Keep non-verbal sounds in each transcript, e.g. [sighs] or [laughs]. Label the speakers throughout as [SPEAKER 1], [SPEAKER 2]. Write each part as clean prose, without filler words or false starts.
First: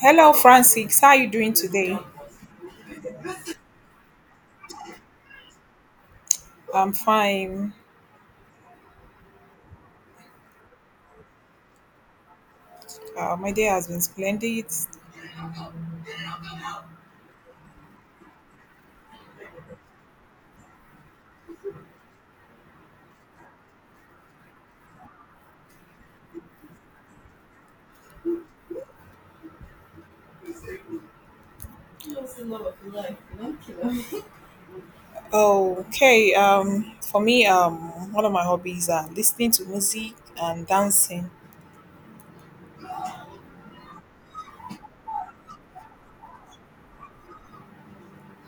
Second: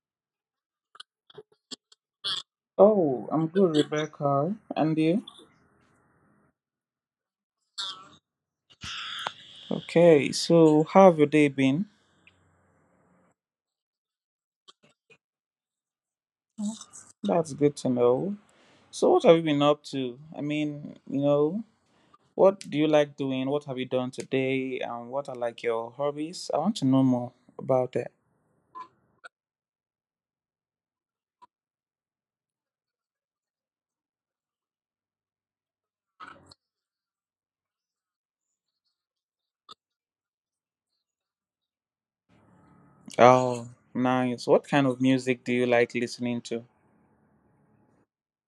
[SPEAKER 1] Hello, Francis. How are you doing today?
[SPEAKER 2] Oh, I'm good, Rebecca. And you?
[SPEAKER 1] I'm fine.
[SPEAKER 2] Okay, so how have your day been?
[SPEAKER 1] My day has been splendid.
[SPEAKER 2] That's good to know. So, what have you been up to? I mean, what do you like doing? What have you done today? And what are like your hobbies? I want to know more about that.
[SPEAKER 1] Okay. For me, one of my hobbies are listening to music and dancing.
[SPEAKER 2] Oh, nice. What kind of music do you like listening to?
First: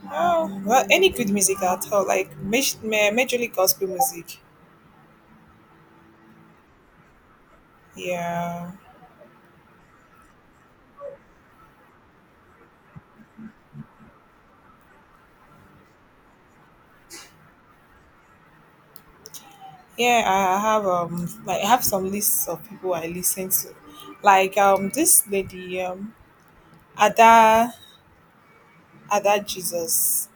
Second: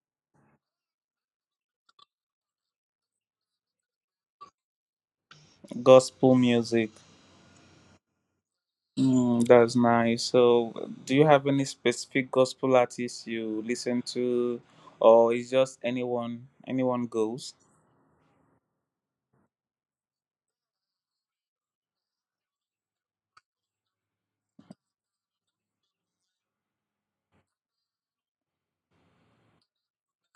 [SPEAKER 1] Oh, well, any good music at all, like majorly gospel music.
[SPEAKER 2] Gospel music.
[SPEAKER 1] Yeah,
[SPEAKER 2] That's nice. So, do you have any specific gospel artists you listen to, or is just anyone goes?
[SPEAKER 1] yeah. I have like I have some lists of people I listen to, like this lady Ada Ada Jesus.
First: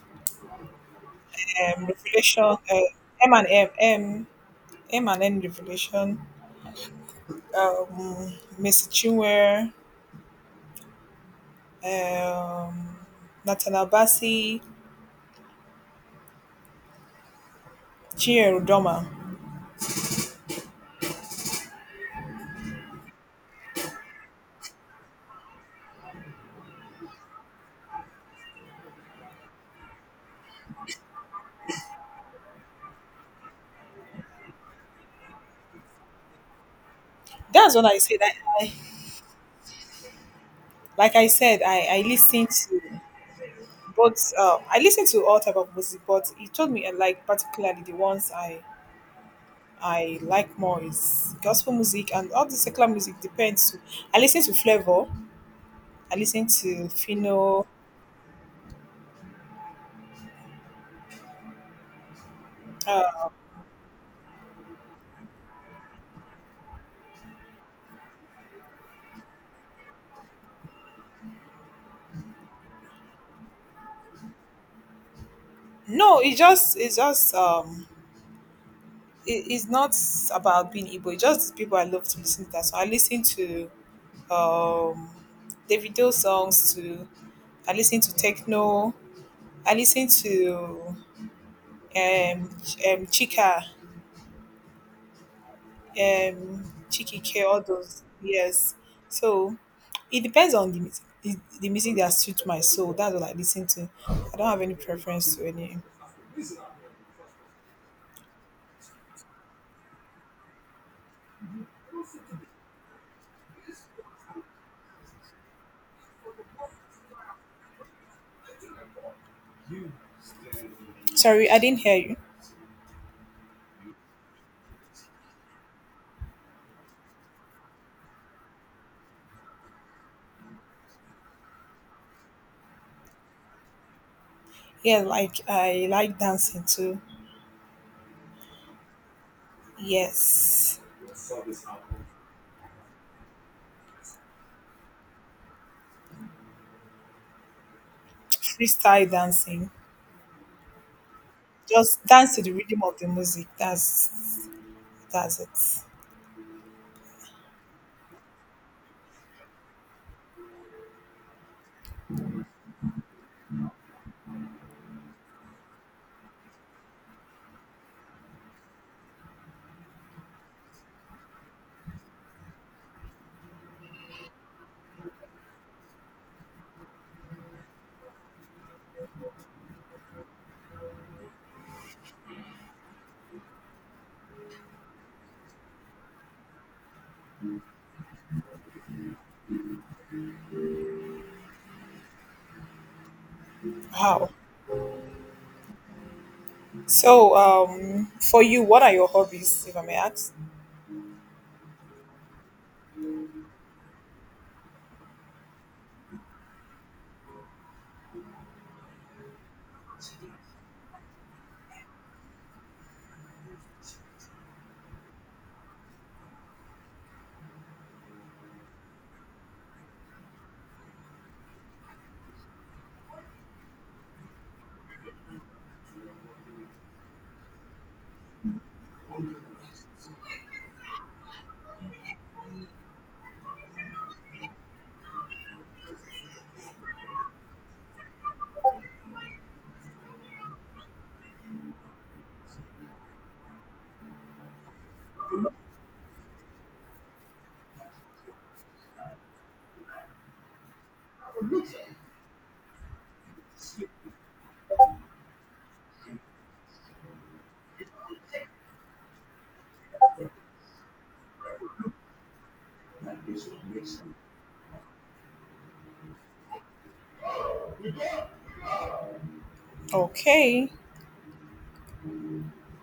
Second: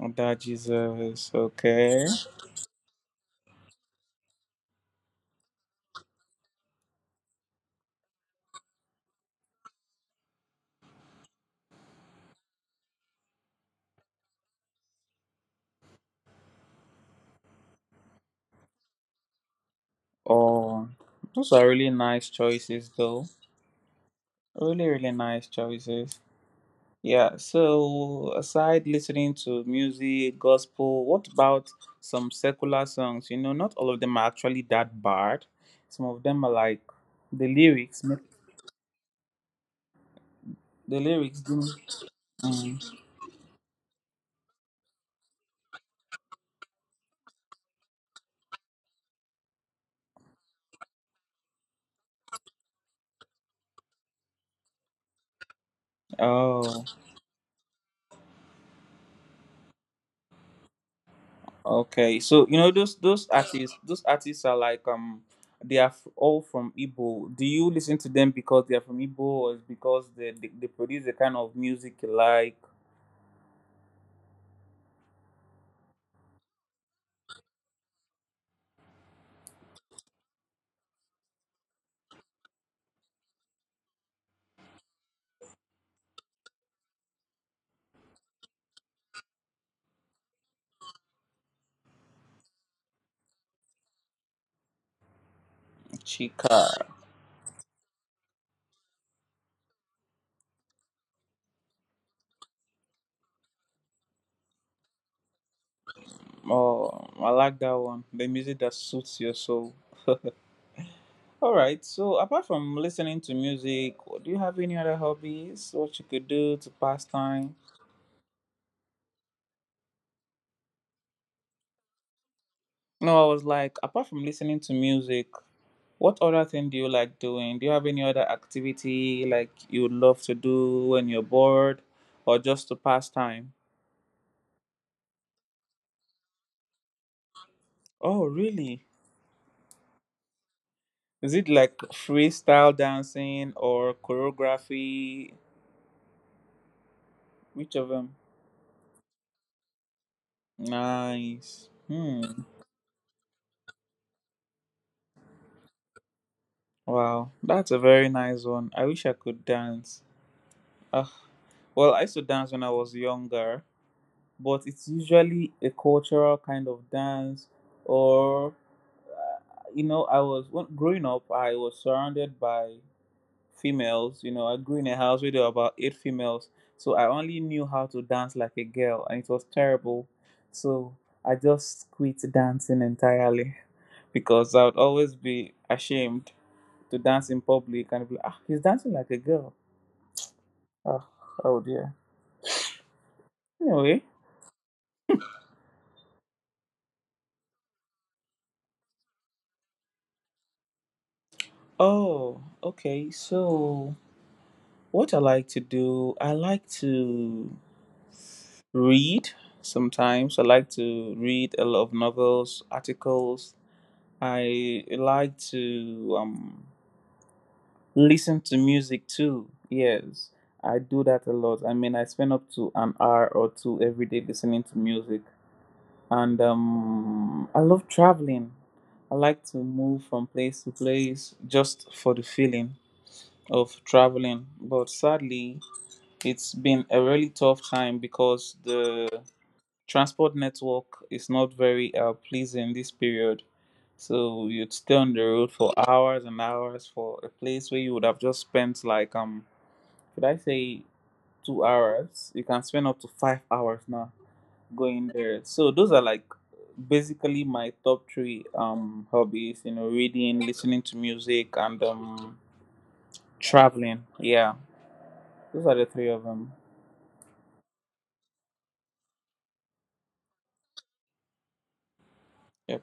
[SPEAKER 2] Oh, that Jesus, okay.
[SPEAKER 1] Revelation, M and M, M, M and N revelation, um, Messi Chinwe, um, Nathaniel Bassey, Chinyere Udoma.
[SPEAKER 2] Oh, those are really nice choices, though. Really, really nice choices. Yeah, so aside listening to music, gospel, what about some secular songs? You know, not all of them are actually that bad. Some of them are like the
[SPEAKER 1] That's what I
[SPEAKER 2] lyrics,
[SPEAKER 1] said.
[SPEAKER 2] make-
[SPEAKER 1] I,
[SPEAKER 2] the
[SPEAKER 1] like I
[SPEAKER 2] lyrics
[SPEAKER 1] said,
[SPEAKER 2] do.
[SPEAKER 1] I listen to
[SPEAKER 2] Mm.
[SPEAKER 1] both. I listen to all type of music, but he told me, and like particularly the ones I like more is gospel music, and all the secular music depends. I listen to Flavor. I listen
[SPEAKER 2] Oh,
[SPEAKER 1] to Fino.
[SPEAKER 2] okay, so you know those
[SPEAKER 1] Uh,
[SPEAKER 2] those artists those artists are like they are all from Igbo. Do you listen to them because they are from Igbo, or is because they produce the kind of music you like?
[SPEAKER 1] no, it's just it's not about being Igbo. It's just people I love to listen to that. So I listen to um Davido songs to. I listen to techno. I listen to Chika,
[SPEAKER 2] Chika?
[SPEAKER 1] Chiki K, all those, yes. So it depends on the music, the music that suits my soul. That's what I listen to. I don't have any preference to any.
[SPEAKER 2] Oh, I like that one. The music that suits your soul. [laughs] All right. So apart from listening to music, do you have any other hobbies? What you could do to pass time?
[SPEAKER 1] Sorry, I didn't hear you.
[SPEAKER 2] No, I was like apart from listening to music. What other thing do you like doing? Do you have any other activity like you would love to do when you're bored or just to pass time?
[SPEAKER 1] Yeah, like I like dancing too.
[SPEAKER 2] Oh, really?
[SPEAKER 1] Yes.
[SPEAKER 2] Is it like freestyle dancing or choreography? Which of them?
[SPEAKER 1] Freestyle dancing.
[SPEAKER 2] Nice.
[SPEAKER 1] Just
[SPEAKER 2] Hmm.
[SPEAKER 1] dance to the rhythm of the music. That's it.
[SPEAKER 2] Wow, that's a very nice one. I wish I could dance. Ah, well, I used to dance when I was younger, but it's usually a cultural kind of dance or uh, you know, I was when, growing up, I was surrounded by females. You know, I grew in a house where there were about eight females, so I only knew how to dance like a girl, and it was terrible. So I just quit dancing entirely [laughs] because I would always be ashamed to dance in public and be like, ah, he's dancing like a girl. Ah, oh dear. Anyway,
[SPEAKER 1] Wow. So, for you, what are your hobbies, if I may ask?
[SPEAKER 2] oh, okay. So what I like to do, I like to read sometimes. I like to read a lot of novels, articles. I like to listen to music too. Yes, I do that a lot. I mean, I spend up to an hour or two every day listening to music. And I love traveling. I like to move from place to place just for the feeling of traveling. But sadly, it's been a really tough time because the transport network is not very pleasing this period. So you'd stay on the road for hours and hours for a place where you would have just spent like could I say 2 hours? You can spend up to 5 hours now going there. So those are like basically my top three hobbies, you know, reading, listening to music and traveling. Yeah. Those are the three of them.
[SPEAKER 1] Okay.
[SPEAKER 2] Yep.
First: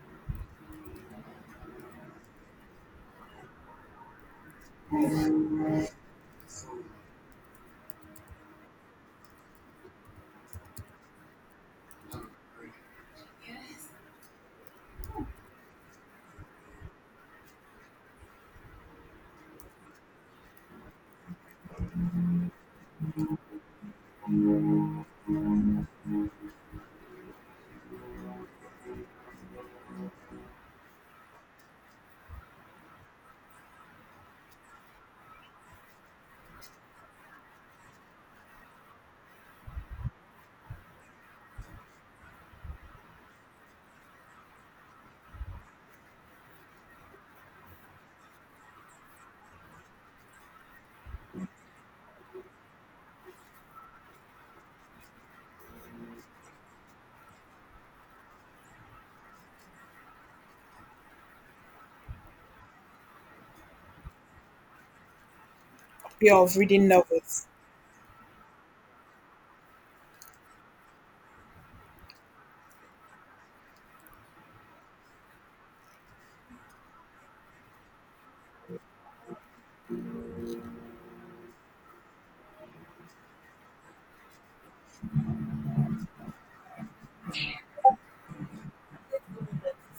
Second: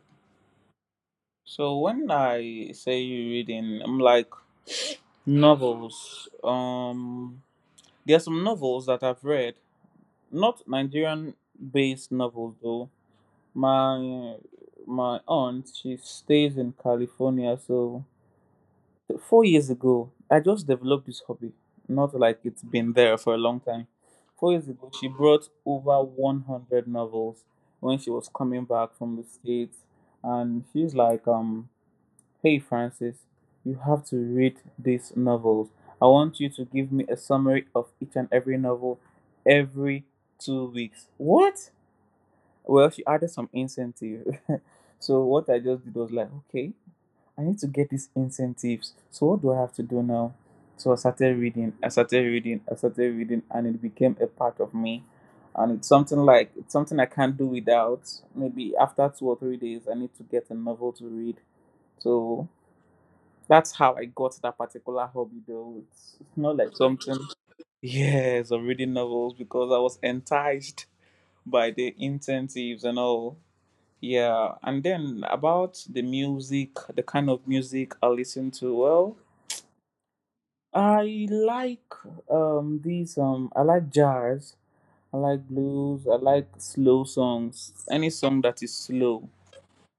[SPEAKER 2] So when I say reading, I'm like novels. There are some novels that I've read, not Nigerian-based novels though. My my aunt, she stays in California, so 4 years ago, I just developed this hobby. Not like it's been there for a long time. 4 years ago, she brought over 100 novels when she was coming back from the States, and she's like, hey Francis, you have to read these novels. I want you to give me a summary of each and every novel every 2 weeks. What? Well, she added some incentive. [laughs] So what I just did was like, okay, I need to get these incentives. So what do I have to do now? So I started reading, I started reading, I started reading, and it became a part of me. And it's something like it's something I can't do without. Maybe after 2 or 3 days, I need to get a novel to read. So that's how I got that particular hobby though. It's
[SPEAKER 1] Hobby
[SPEAKER 2] it's
[SPEAKER 1] of
[SPEAKER 2] not like
[SPEAKER 1] reading
[SPEAKER 2] something.
[SPEAKER 1] novels.
[SPEAKER 2] Yes, of reading novels because I was enticed by the incentives and all. Yeah, and then about the music, the kind of music I listen to. Well, I like I like jazz, I like blues, I like slow songs. Any song that is slow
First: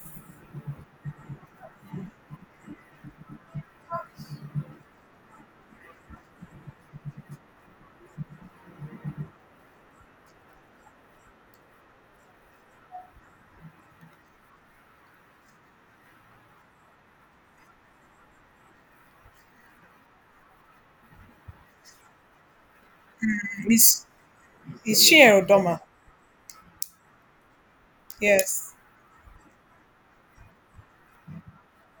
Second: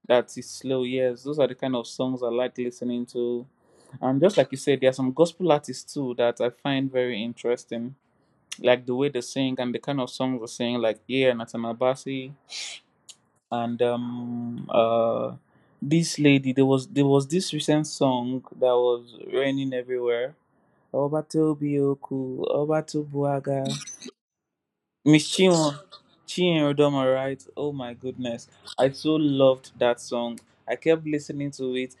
[SPEAKER 2] that is slow. Yes, those are the kind of songs I like listening to. And just like you said, there are some gospel artists too that I find very interesting, like the way they sing and the kind of songs they sing, like yeah, Nathaniel Bassey and this lady. There was this recent song that was raining everywhere. Obatobioku, Obatubuaga,
[SPEAKER 1] Miss, is she
[SPEAKER 2] Miss
[SPEAKER 1] a
[SPEAKER 2] Chinwo,
[SPEAKER 1] Rodoma?
[SPEAKER 2] Chinrodoma, right? Oh my goodness,
[SPEAKER 1] Yes.
[SPEAKER 2] I so loved that song. I kept listening to it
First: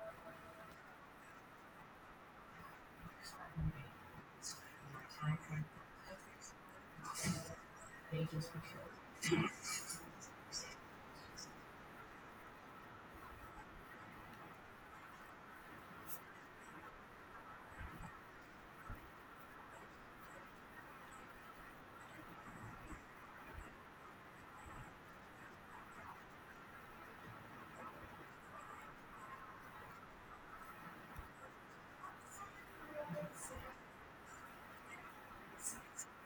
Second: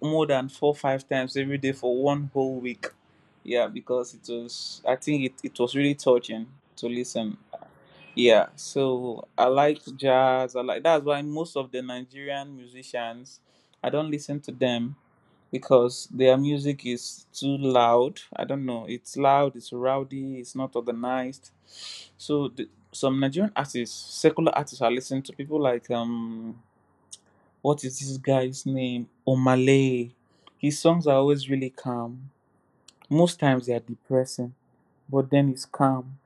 [SPEAKER 2] more than 4 or 5 times every day for one whole week. Yeah, because it was, I think it was really touching to listen. Yeah, so I like jazz, I like that's why most of the Nigerian musicians I don't listen to them because their music is too loud. I don't know, it's loud, it's rowdy, it's not organized. So some Nigerian artists, secular artists, I listen to people like what is this guy's name? Omale. His songs are always really calm. Most times they are depressing, but then it's calm.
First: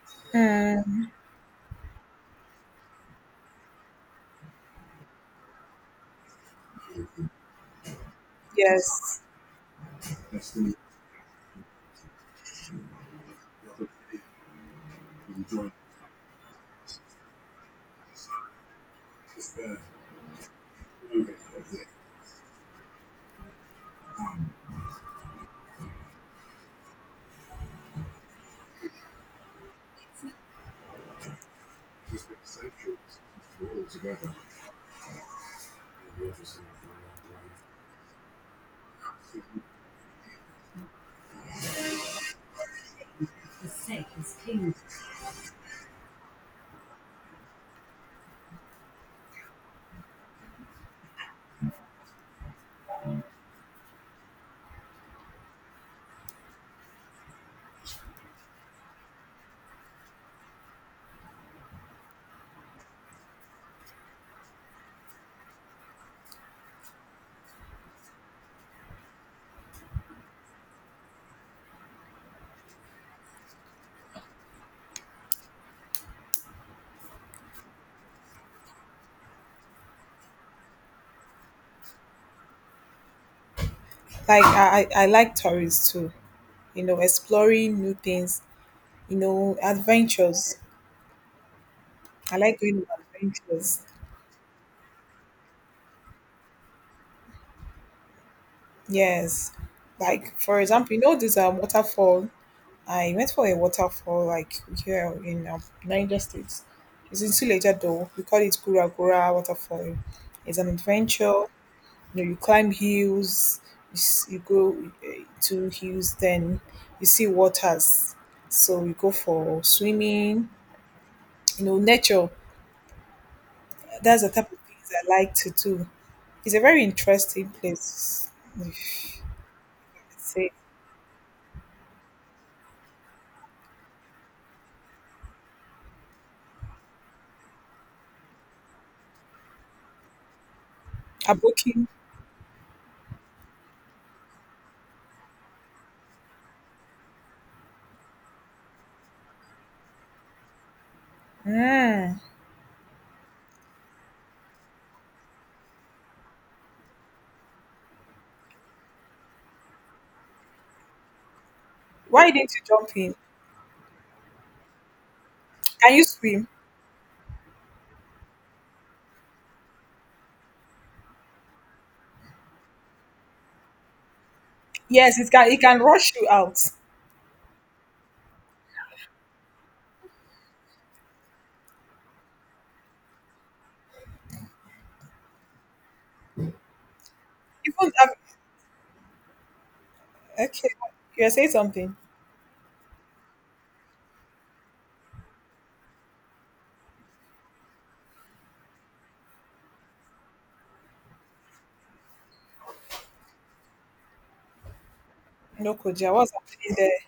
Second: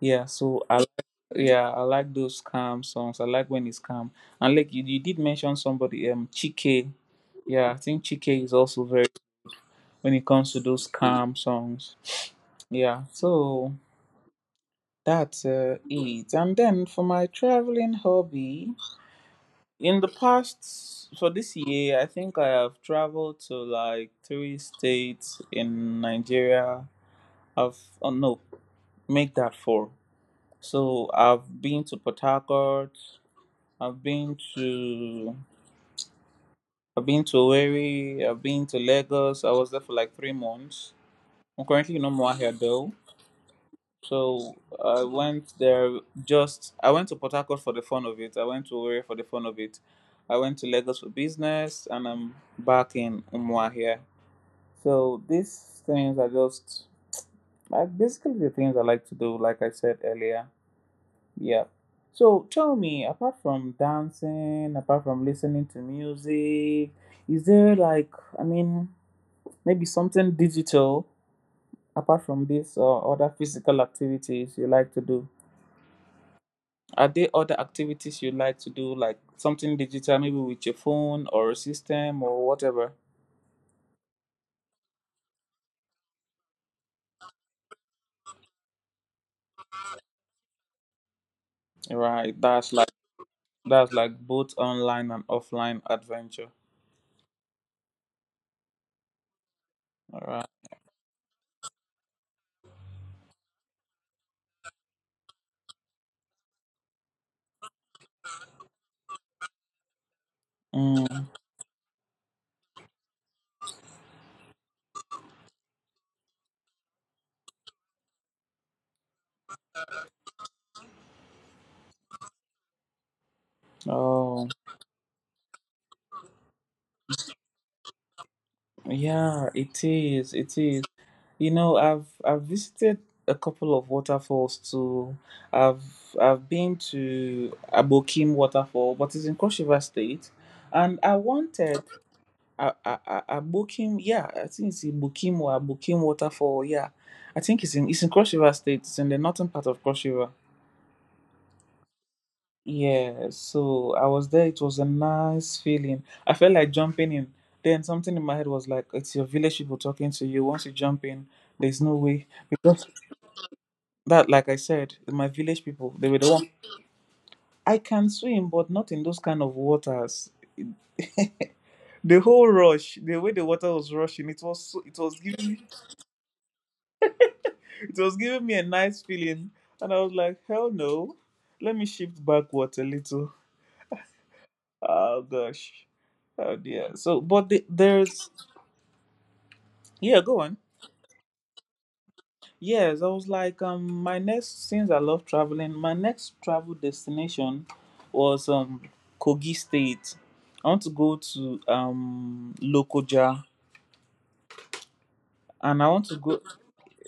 [SPEAKER 2] Yeah, so
[SPEAKER 1] Hmm.
[SPEAKER 2] yeah, I like those calm songs. I like when it's calm. And like you did mention somebody, Chike. Yeah, I think Chike is also very
[SPEAKER 1] Yes.
[SPEAKER 2] when it comes to those calm songs. Yeah. So that's it. And then for my traveling hobby, in the past, for this year, I think I have traveled to like three states in Nigeria. I've, oh no, make that four. So I've been to Port Harcourt, I've been to, I've been to Owerri, I've been to Lagos. I was there for like 3 months. I'm currently no more here though.
[SPEAKER 1] Like
[SPEAKER 2] So I went there I went to Port Harcourt for the fun of it. I went to Owerri for the fun of it. I went to Lagos for business and I'm back in Umwa here. So these things are just like basically the things I like to do, like I said earlier. Yeah. So tell me, apart from dancing, apart from listening to music, is there like, I mean, maybe something digital apart from this or other physical activities you like to do? Are there other activities you like to do, like something digital, maybe with your phone or a system or whatever?
[SPEAKER 1] I like tourists too. You know, exploring new things. You know, adventures. I
[SPEAKER 2] Right.
[SPEAKER 1] like
[SPEAKER 2] That's
[SPEAKER 1] going
[SPEAKER 2] like
[SPEAKER 1] on adventures.
[SPEAKER 2] both online and offline adventure.
[SPEAKER 1] Yes.
[SPEAKER 2] All
[SPEAKER 1] Like
[SPEAKER 2] right.
[SPEAKER 1] for example, you know this waterfall. I went for a waterfall like here in Niger State. It's in Suleja though. We call it Gura Gura Waterfall. It's an
[SPEAKER 2] Mm.
[SPEAKER 1] adventure. You know, you climb hills. You go to hills, then you see waters. So you go for swimming. You know, nature. That's the
[SPEAKER 2] Oh,
[SPEAKER 1] type of things I like to do. It's a very interesting place. If—
[SPEAKER 2] yeah, it
[SPEAKER 1] I'd
[SPEAKER 2] is.
[SPEAKER 1] say
[SPEAKER 2] It is. You know, I've visited a couple of waterfalls too. I've I've been to Abokim Waterfall, but it's in Cross River State, and I
[SPEAKER 1] Aboki.
[SPEAKER 2] wanted Abokim, yeah, I think it's in Ibokim or Abokim waterfall. Yeah, I think it's in Cross River State. It's in the northern part of Cross River.
[SPEAKER 1] Mm.
[SPEAKER 2] Yeah, so I was there. It was a nice feeling. I felt like jumping in. Then something in my head was like, "It's your village people talking to you. Once you jump in, there's no way."
[SPEAKER 1] Why didn't you
[SPEAKER 2] Because
[SPEAKER 1] jump in?
[SPEAKER 2] that, like I said, my village
[SPEAKER 1] Can
[SPEAKER 2] people,
[SPEAKER 1] you
[SPEAKER 2] they were the
[SPEAKER 1] swim?
[SPEAKER 2] one. I can swim, but not in those kind of waters. The whole rush, the way the water was rushing, it was so, it
[SPEAKER 1] Yes,
[SPEAKER 2] was
[SPEAKER 1] it can.
[SPEAKER 2] giving
[SPEAKER 1] It
[SPEAKER 2] me.
[SPEAKER 1] can rush you out.
[SPEAKER 2] It was giving me a nice feeling, and I was like, hell no. Let me shift backwards a little. Oh gosh. Oh dear. So, but
[SPEAKER 1] Even have,
[SPEAKER 2] there's, yeah. Go on.
[SPEAKER 1] okay, you're saying something.
[SPEAKER 2] Yes, I was like, my next, since I love traveling, my next travel destination was Kogi State. I want to go to Lokoja,
[SPEAKER 1] No,
[SPEAKER 2] and I want
[SPEAKER 1] Koja,
[SPEAKER 2] to
[SPEAKER 1] what's
[SPEAKER 2] go.
[SPEAKER 1] happening there?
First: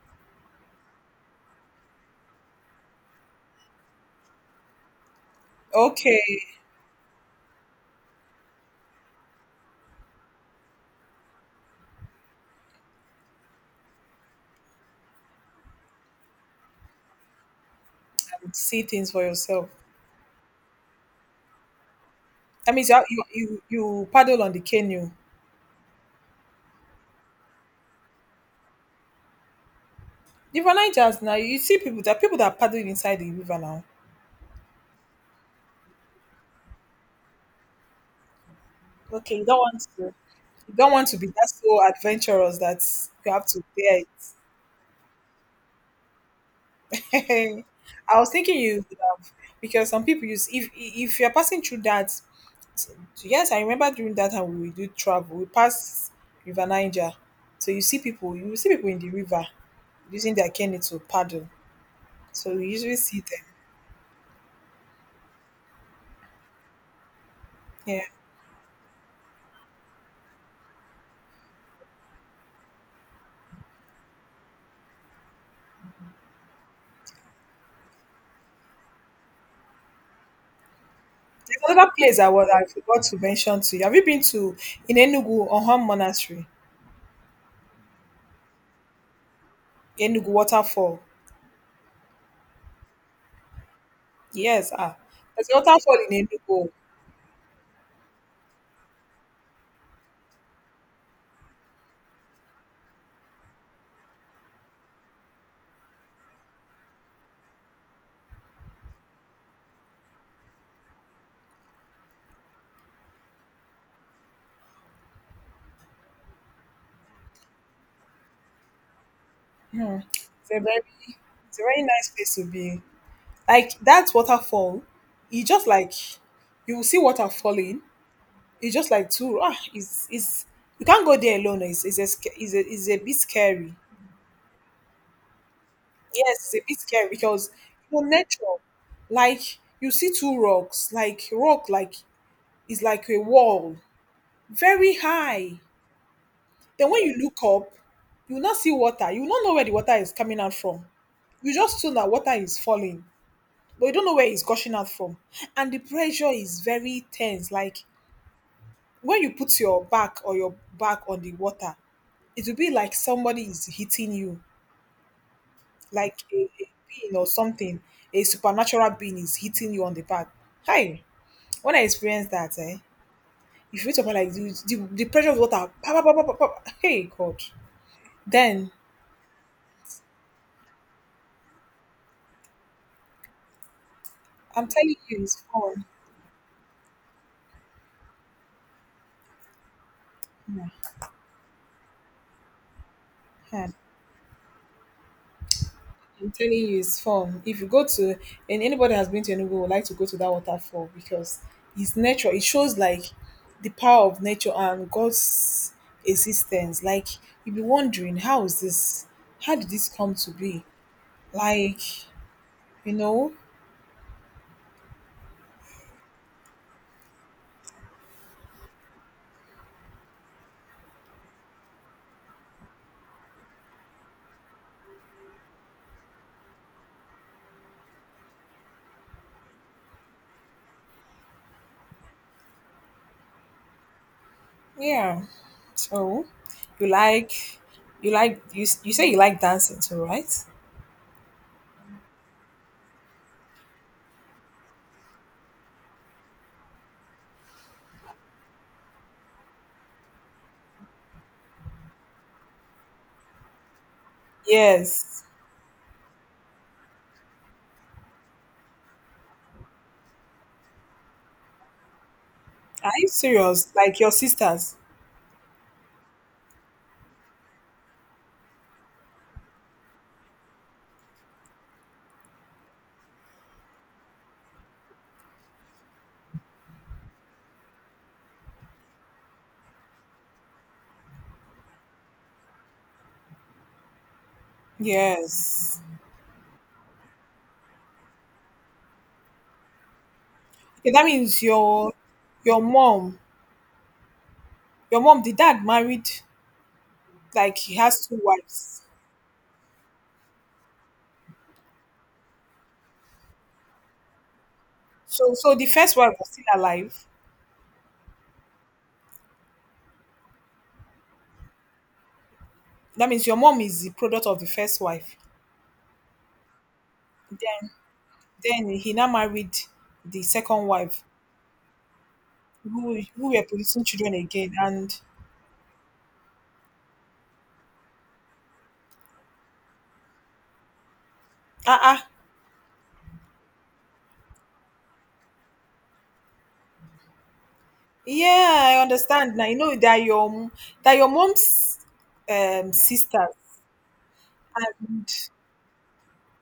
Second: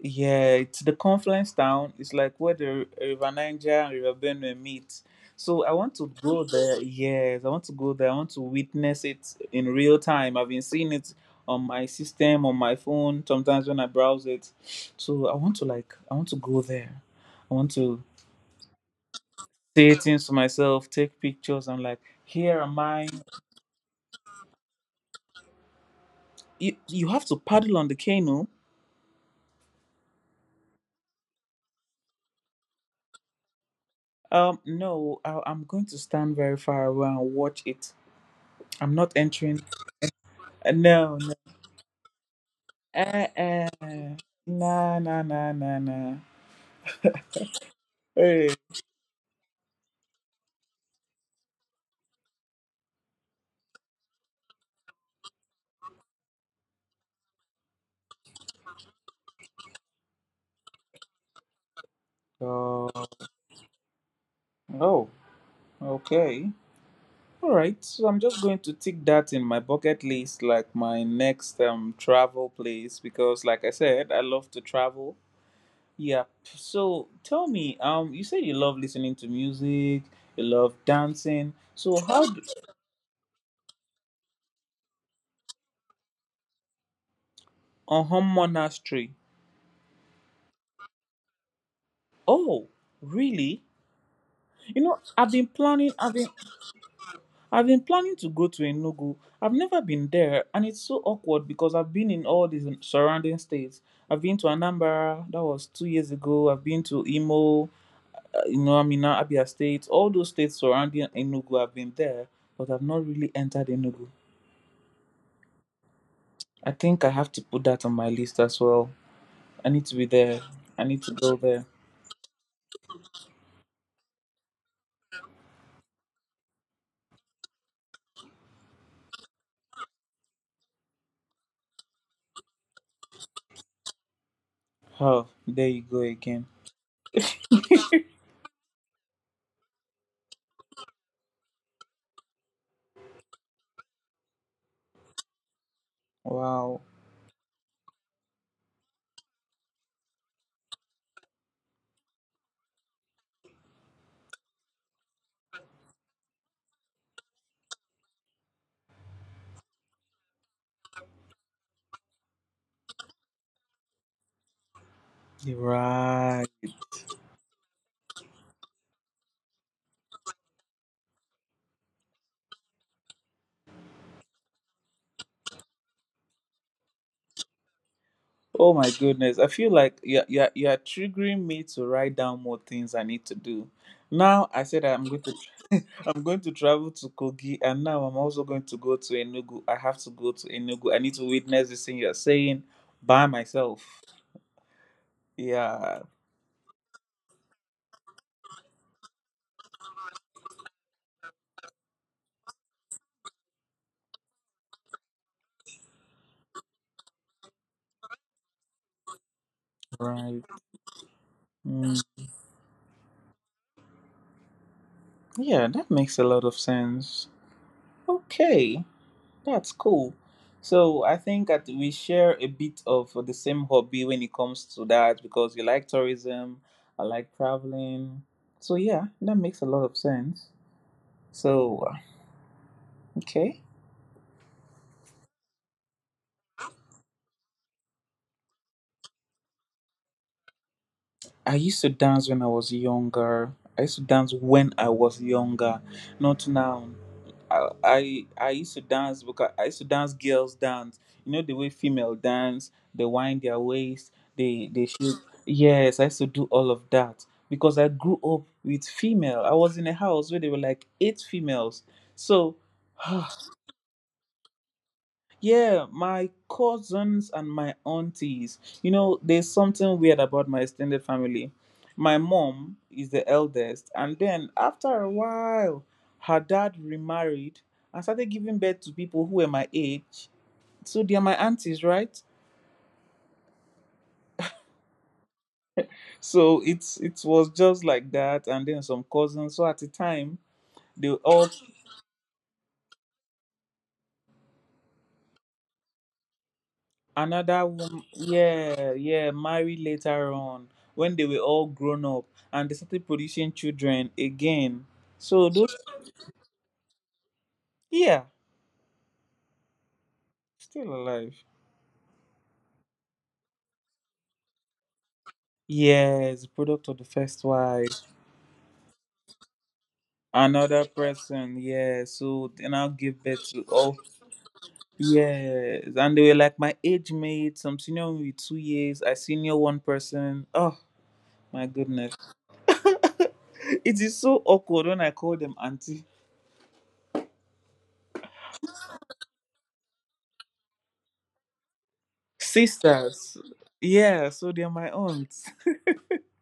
[SPEAKER 2] Yeah, it's the confluence town. It's like where the River Niger and River Benue meet. So I want to
[SPEAKER 1] Okay,
[SPEAKER 2] go there. Yes, I want to go there. I want to witness it in real time. I've been seeing it on my system, on my phone, sometimes when I browse it. So I want to, like, I want to go there. I want to
[SPEAKER 1] and see things for yourself.
[SPEAKER 2] say things to myself, take pictures. I'm like, here
[SPEAKER 1] That
[SPEAKER 2] am
[SPEAKER 1] means
[SPEAKER 2] I.
[SPEAKER 1] you paddle on the canoe.
[SPEAKER 2] You have to paddle on the canoe.
[SPEAKER 1] The Nigerians now, you see people that paddle inside the river now.
[SPEAKER 2] No, I'm going to stand very far away and watch it. I'm not
[SPEAKER 1] Okay, you don't
[SPEAKER 2] entering.
[SPEAKER 1] want to. You don't want to
[SPEAKER 2] No,
[SPEAKER 1] be that so adventurous that you have to
[SPEAKER 2] uh-uh.
[SPEAKER 1] bear it.
[SPEAKER 2] Nah, nah, nah, nah, nah.
[SPEAKER 1] [laughs] I was
[SPEAKER 2] Hey.
[SPEAKER 1] thinking you would have, because some people use if you're passing through that. So— yes, I remember during that time we do travel. We pass River Niger, so you see people. You will see people in the river using their canoe to paddle. So we
[SPEAKER 2] God.
[SPEAKER 1] usually see them.
[SPEAKER 2] Oh, okay. All right.
[SPEAKER 1] Yeah.
[SPEAKER 2] So I'm just going to tick that in my bucket list, like my next travel place, because like I said, I love to travel. Yeah. So tell me, you said you love listening to music, you love dancing.
[SPEAKER 1] There's another
[SPEAKER 2] So
[SPEAKER 1] place
[SPEAKER 2] how
[SPEAKER 1] I
[SPEAKER 2] do?
[SPEAKER 1] was— I forgot to mention to you. Have you been to in Enugu Oham Monastery?
[SPEAKER 2] On home monastery?
[SPEAKER 1] Enugu waterfall.
[SPEAKER 2] Oh, really?
[SPEAKER 1] Yes,
[SPEAKER 2] You
[SPEAKER 1] ah,
[SPEAKER 2] know, I've been
[SPEAKER 1] there's a
[SPEAKER 2] planning.
[SPEAKER 1] waterfall
[SPEAKER 2] I've
[SPEAKER 1] in
[SPEAKER 2] been
[SPEAKER 1] Enugu.
[SPEAKER 2] I've been planning to go to Enugu. I've never been there, and it's so awkward because I've been in all these surrounding states. I've been to Anambra, that was 2 years ago. I've been to Imo, I'm in Abia State. All those states surrounding Enugu, I've been there, but I've not really entered Enugu. I think I have to put that on my list as well. I need to
[SPEAKER 1] Hmm.
[SPEAKER 2] be there.
[SPEAKER 1] It's a very—
[SPEAKER 2] I need to go
[SPEAKER 1] it's a
[SPEAKER 2] there.
[SPEAKER 1] very nice place to be. Like that waterfall, you just like you will see water falling. You just like too— ah, it's— it's. You can't go there alone. It's a bit scary.
[SPEAKER 2] Oh, there you go again.
[SPEAKER 1] Yes, it's a bit scary because, you know, nature, like you see two rocks, like rock, like is like a wall, very high.
[SPEAKER 2] Wow.
[SPEAKER 1] Then when you look up, you will not see water. You will not know where the water is coming out from. You just know that water is falling, but you don't know where it's gushing out from. And the pressure is very tense. Like when you put your back, or your back on the water, it will be like somebody is hitting you,
[SPEAKER 2] You're
[SPEAKER 1] like
[SPEAKER 2] right.
[SPEAKER 1] a being or something, a supernatural being is hitting you on the back. Hi, when I experienced that, eh, if you wait up like the pressure of water, pa, pa, pa, pa, pa, pa, hey God, then—
[SPEAKER 2] Oh my goodness. I feel like you're triggering me to write down more things I need to do. Now I
[SPEAKER 1] I'm
[SPEAKER 2] said
[SPEAKER 1] telling
[SPEAKER 2] I'm
[SPEAKER 1] you,
[SPEAKER 2] going to
[SPEAKER 1] it's fun.
[SPEAKER 2] [laughs] I'm going to travel to Kogi, and now I'm also going to go to Enugu. I have to go to Enugu. I need to witness this thing you're saying by
[SPEAKER 1] Yeah.
[SPEAKER 2] myself. Yeah,
[SPEAKER 1] I'm telling you, it's fun. If you go to— and anybody has been to Enugu would like to go to that waterfall, because it's nature. It shows like the power of nature and God's existence. Like you'll be wondering, how is this? How did this come to
[SPEAKER 2] right.
[SPEAKER 1] be? Like,
[SPEAKER 2] Mm,
[SPEAKER 1] you know,
[SPEAKER 2] yeah, that makes a lot of sense. Okay. That's cool. So I think that we share a bit of the same hobby when it comes to that, because you like tourism, I like traveling. So yeah, that makes a lot of sense. So okay.
[SPEAKER 1] yeah. So you like— you like you— you say you like dancing too, right?
[SPEAKER 2] I used to dance when I was younger. I used to dance when I was younger, not now. I used to dance because I used to dance girls dance. You know the way female dance, they wind their waist, they shoot.
[SPEAKER 1] Yes.
[SPEAKER 2] Yes, I used to do all of that because I grew up with female. I was in a house where there were like eight females, so
[SPEAKER 1] Are you
[SPEAKER 2] [sighs]
[SPEAKER 1] serious? Like your sisters?
[SPEAKER 2] yeah, my cousins and my aunties. You know, there's something weird about my extended family. My mom is the eldest, and then after a while, her dad remarried and started giving birth to people who were my age. So they are my aunties, right?
[SPEAKER 1] Yes.
[SPEAKER 2] So it was just like that, and then some cousins. So at the time,
[SPEAKER 1] Okay, that
[SPEAKER 2] they
[SPEAKER 1] means
[SPEAKER 2] all
[SPEAKER 1] your— your mom— your mom, the dad married, like
[SPEAKER 2] another
[SPEAKER 1] he
[SPEAKER 2] woman,
[SPEAKER 1] has two wives.
[SPEAKER 2] yeah, yeah, married later on when they were all grown up and they started producing children again,
[SPEAKER 1] So,
[SPEAKER 2] so
[SPEAKER 1] so the
[SPEAKER 2] those,
[SPEAKER 1] first wife was still alive.
[SPEAKER 2] yeah, still alive.
[SPEAKER 1] That means your mom is the product of the first wife.
[SPEAKER 2] Yes, product of the first
[SPEAKER 1] Then
[SPEAKER 2] wife,
[SPEAKER 1] then he now married the second
[SPEAKER 2] another
[SPEAKER 1] wife,
[SPEAKER 2] person, yeah, so they now
[SPEAKER 1] who—
[SPEAKER 2] give
[SPEAKER 1] who were
[SPEAKER 2] birth to
[SPEAKER 1] producing
[SPEAKER 2] all.
[SPEAKER 1] children again. And
[SPEAKER 2] Yes, and they were like my age mate, some senior me with 2 years, I senior one person. Oh my
[SPEAKER 1] ah uh-uh,
[SPEAKER 2] goodness, it is so awkward when I call them auntie.
[SPEAKER 1] yeah, I understand now. You know that your— that your mom's sisters.
[SPEAKER 2] Sisters, yeah, so they're my
[SPEAKER 1] And
[SPEAKER 2] aunt.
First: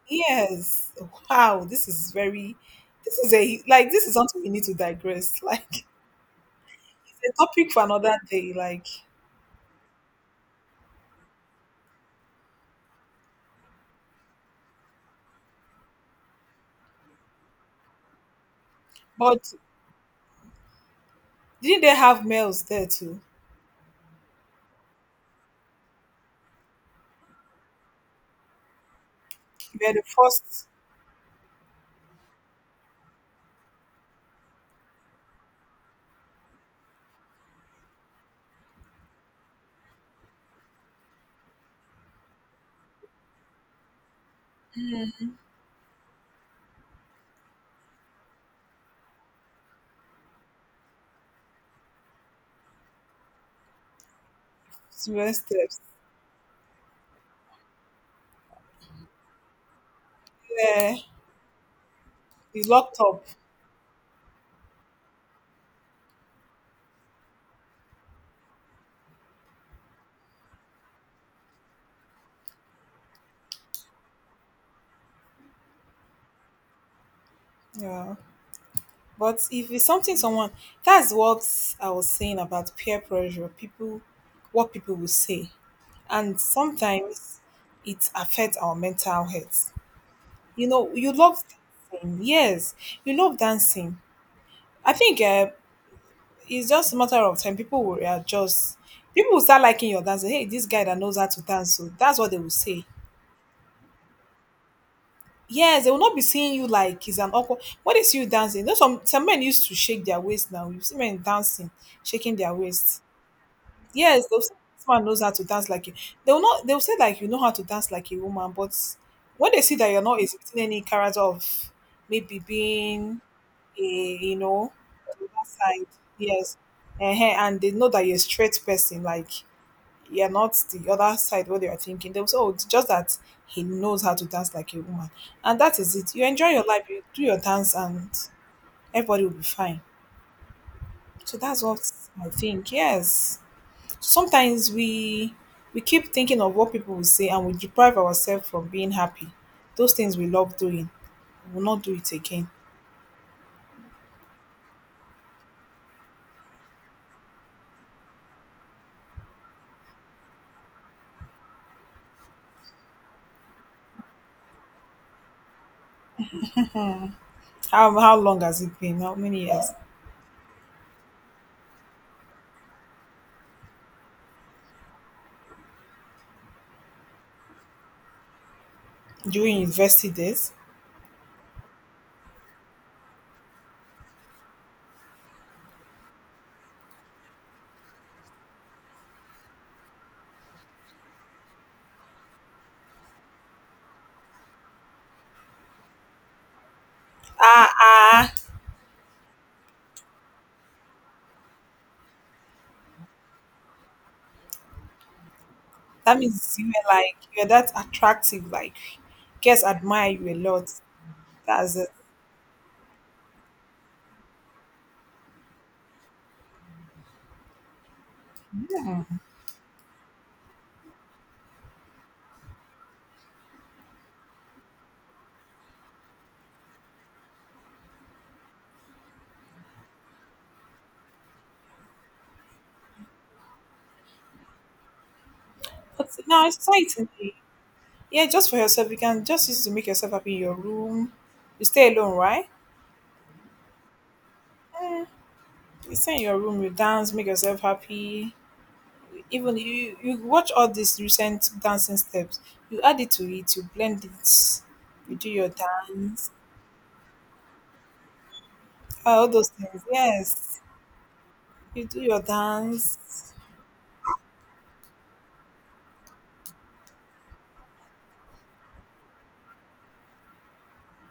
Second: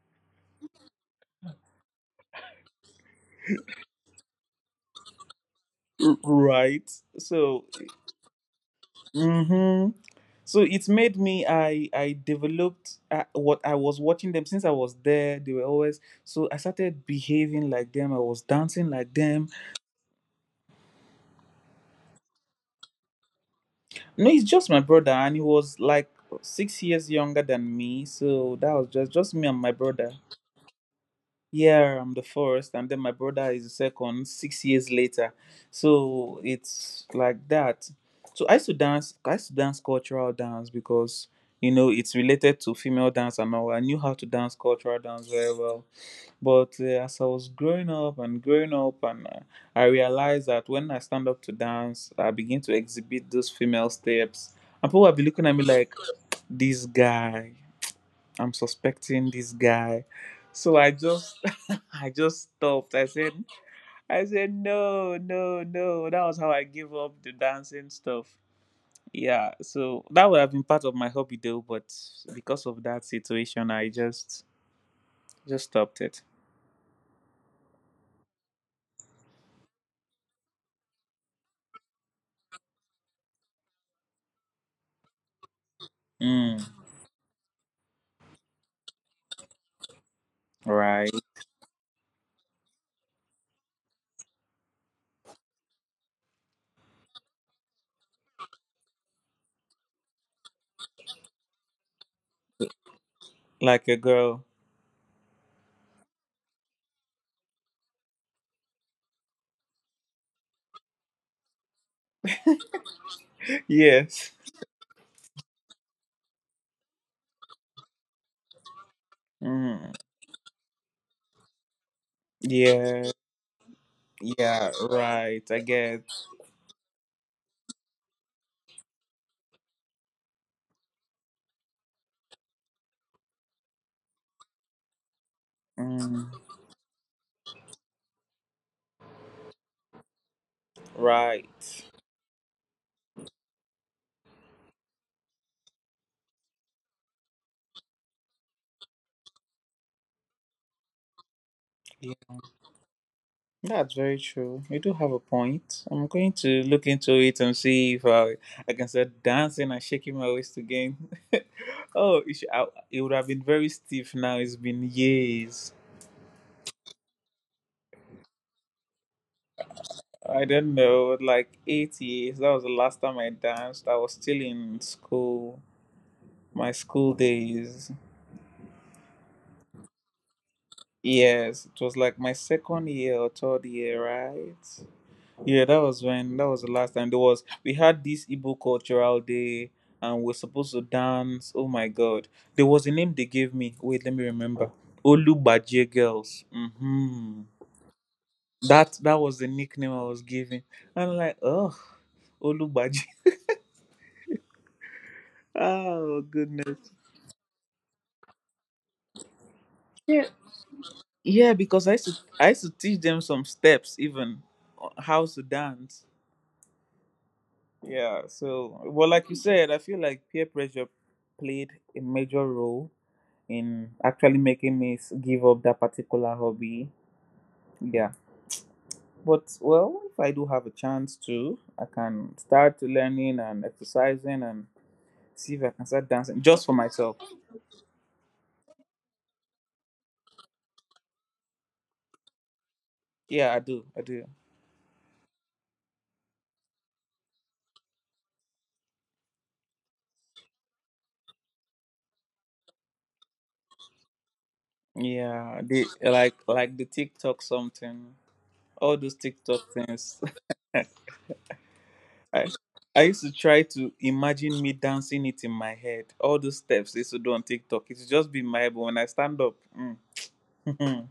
[SPEAKER 1] yes, wow, this is very— this is a— like this is something we need to digress. [laughs] Like it's
[SPEAKER 2] Right.
[SPEAKER 1] a
[SPEAKER 2] So
[SPEAKER 1] topic for another day. Like—
[SPEAKER 2] mhm. So it made me, I developed what I was watching them since I was there, they were always, so I started behaving like them, I was dancing like them.
[SPEAKER 1] But didn't they have males there too?
[SPEAKER 2] No, it's just my brother, and he was like 6 years younger than me, so that was just me and my
[SPEAKER 1] They were the
[SPEAKER 2] brother.
[SPEAKER 1] first.
[SPEAKER 2] Yeah, I'm the first, and then my brother is the second, 6 years later. So it's like that. So I used to dance, I used to dance cultural dance because you know it's related to female dance, and I knew how to dance cultural dance very well. But as I was growing up, and I realized that when I stand up to dance, I begin to exhibit those female steps, and people will be
[SPEAKER 1] Serious
[SPEAKER 2] looking at me
[SPEAKER 1] steps.
[SPEAKER 2] like, this guy. I'm suspecting this guy. So I
[SPEAKER 1] Yeah,
[SPEAKER 2] just [laughs] I just
[SPEAKER 1] be
[SPEAKER 2] stopped.
[SPEAKER 1] locked
[SPEAKER 2] I
[SPEAKER 1] up.
[SPEAKER 2] said, I said no, no, no. That was how I gave up the dancing stuff. Yeah, so that would have been part of my hobby though, but because of that situation I just stopped it.
[SPEAKER 1] Yeah. But if it's something someone— that's what I was saying about peer pressure, people— what people will say. And
[SPEAKER 2] Mm,
[SPEAKER 1] sometimes it affects our mental health. You know,
[SPEAKER 2] right.
[SPEAKER 1] you love dancing. Yes, you love dancing. I think it's just a matter of time. People will readjust. People will start liking your dancing. Hey, this guy that knows how to dance, so that's what they will say.
[SPEAKER 2] Like a girl.
[SPEAKER 1] Yes, they will not be seeing you like it's an awkward. When they see you dancing, you know, some men used to shake their waist. Now you see men dancing, shaking their waist. Yes,
[SPEAKER 2] Yes.
[SPEAKER 1] they'll say, this man knows how to dance like you. They will not. They will say, like, you know how to dance like a woman, but when they see that
[SPEAKER 2] Mm,
[SPEAKER 1] you're not exhibiting any character of maybe
[SPEAKER 2] yeah.
[SPEAKER 1] being a, you
[SPEAKER 2] Yeah,
[SPEAKER 1] know, on
[SPEAKER 2] right.
[SPEAKER 1] that
[SPEAKER 2] I
[SPEAKER 1] side,
[SPEAKER 2] get.
[SPEAKER 1] yes, uh, and they know that you're a straight person, like you're not the other side what you're thinking. They'll say, oh, it's just that he knows how to dance like a woman. And that is it. You
[SPEAKER 2] Mm,
[SPEAKER 1] enjoy your life, you do your dance, and everybody will be fine. So that's what
[SPEAKER 2] right.
[SPEAKER 1] I think. Yes. Sometimes we— we keep thinking of what people will say and we deprive ourselves from being happy. Those things we love doing, we will not do it again.
[SPEAKER 2] That's very true. You do have a point. I'm going to look into it and see if I, I can start dancing and shaking my waist again. [laughs] Oh, it, should, I, it would have been very stiff now. It's been years.
[SPEAKER 1] How long has it been? How many years?
[SPEAKER 2] I don't know, like 8 years. That was the last time I danced. I was still in school, my school days.
[SPEAKER 1] During university days?
[SPEAKER 2] Yes, it was like my second year or third year, right? Yeah, that was when, that was the last time, there was, we had this Igbo cultural day and we're supposed to dance. Oh my god. There was a name they gave me. Wait, let me remember. Olubaje girls. Mm-hmm.
[SPEAKER 1] Ah ah.
[SPEAKER 2] That that was the nickname I was given. And I'm like, oh, Olubaje. [laughs]
[SPEAKER 1] That
[SPEAKER 2] Oh
[SPEAKER 1] means you were
[SPEAKER 2] goodness.
[SPEAKER 1] like you're that attractive, like guys admire you a lot.
[SPEAKER 2] Yeah,
[SPEAKER 1] That's it.
[SPEAKER 2] because I used to, I used to teach them some steps even, how to dance. Yeah. So well, like you said, I feel like peer pressure played a major role in actually making me give up that particular hobby. Yeah. But well, if I do have a chance to, I can start learning and exercising and see if I can
[SPEAKER 1] But
[SPEAKER 2] start dancing
[SPEAKER 1] now it's
[SPEAKER 2] just for
[SPEAKER 1] exciting.
[SPEAKER 2] myself.
[SPEAKER 1] Yeah, just for yourself. You can just use it to make yourself happy in your room. You stay alone, right?
[SPEAKER 2] Yeah, I do. I do.
[SPEAKER 1] Mm, you stay in your room, you dance, make yourself happy. Even you watch all these recent dancing steps. You add it to it, you blend it, you do your
[SPEAKER 2] Yeah, the
[SPEAKER 1] dance.
[SPEAKER 2] like the TikTok something, all those
[SPEAKER 1] Ah, all those
[SPEAKER 2] TikTok
[SPEAKER 1] things,
[SPEAKER 2] things.
[SPEAKER 1] yes. You do your
[SPEAKER 2] [laughs] I I used
[SPEAKER 1] dance.
[SPEAKER 2] to try to imagine me dancing it in my head. All those steps they used to do on TikTok, it's just be my head. But when I stand up, mm,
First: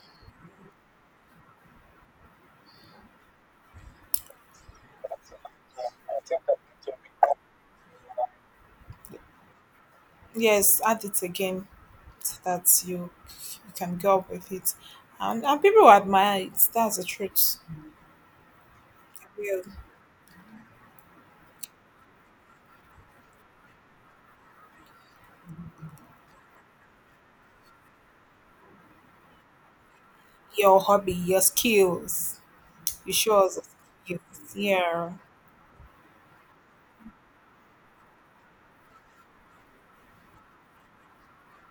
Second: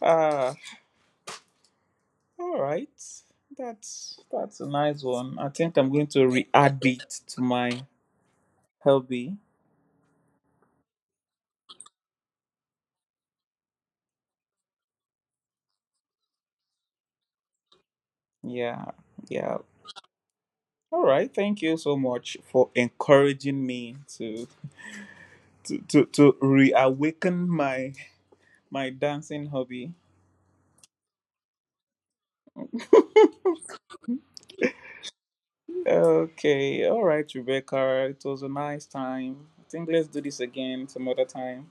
[SPEAKER 2] [laughs] ah, all right. That's a nice one. I think I'm going to re-add it to my hobby.
[SPEAKER 1] Yes, add it again. That you— you can go up with it, and people will admire it, that's the truth.
[SPEAKER 2] Yeah. Yeah.
[SPEAKER 1] Your—
[SPEAKER 2] All right. Thank you so much for encouraging me to to reawaken my my dancing hobby.
[SPEAKER 1] your hobby, your skills, you show us your skills. Yeah.
[SPEAKER 2] Okay. All right, Rebecca. It was a nice time. I think let's do this again some other time.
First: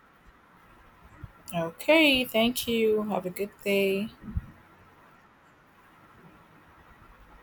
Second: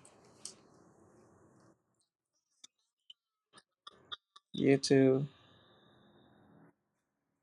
[SPEAKER 1] Okay, thank you, have a good day.
[SPEAKER 2] You too.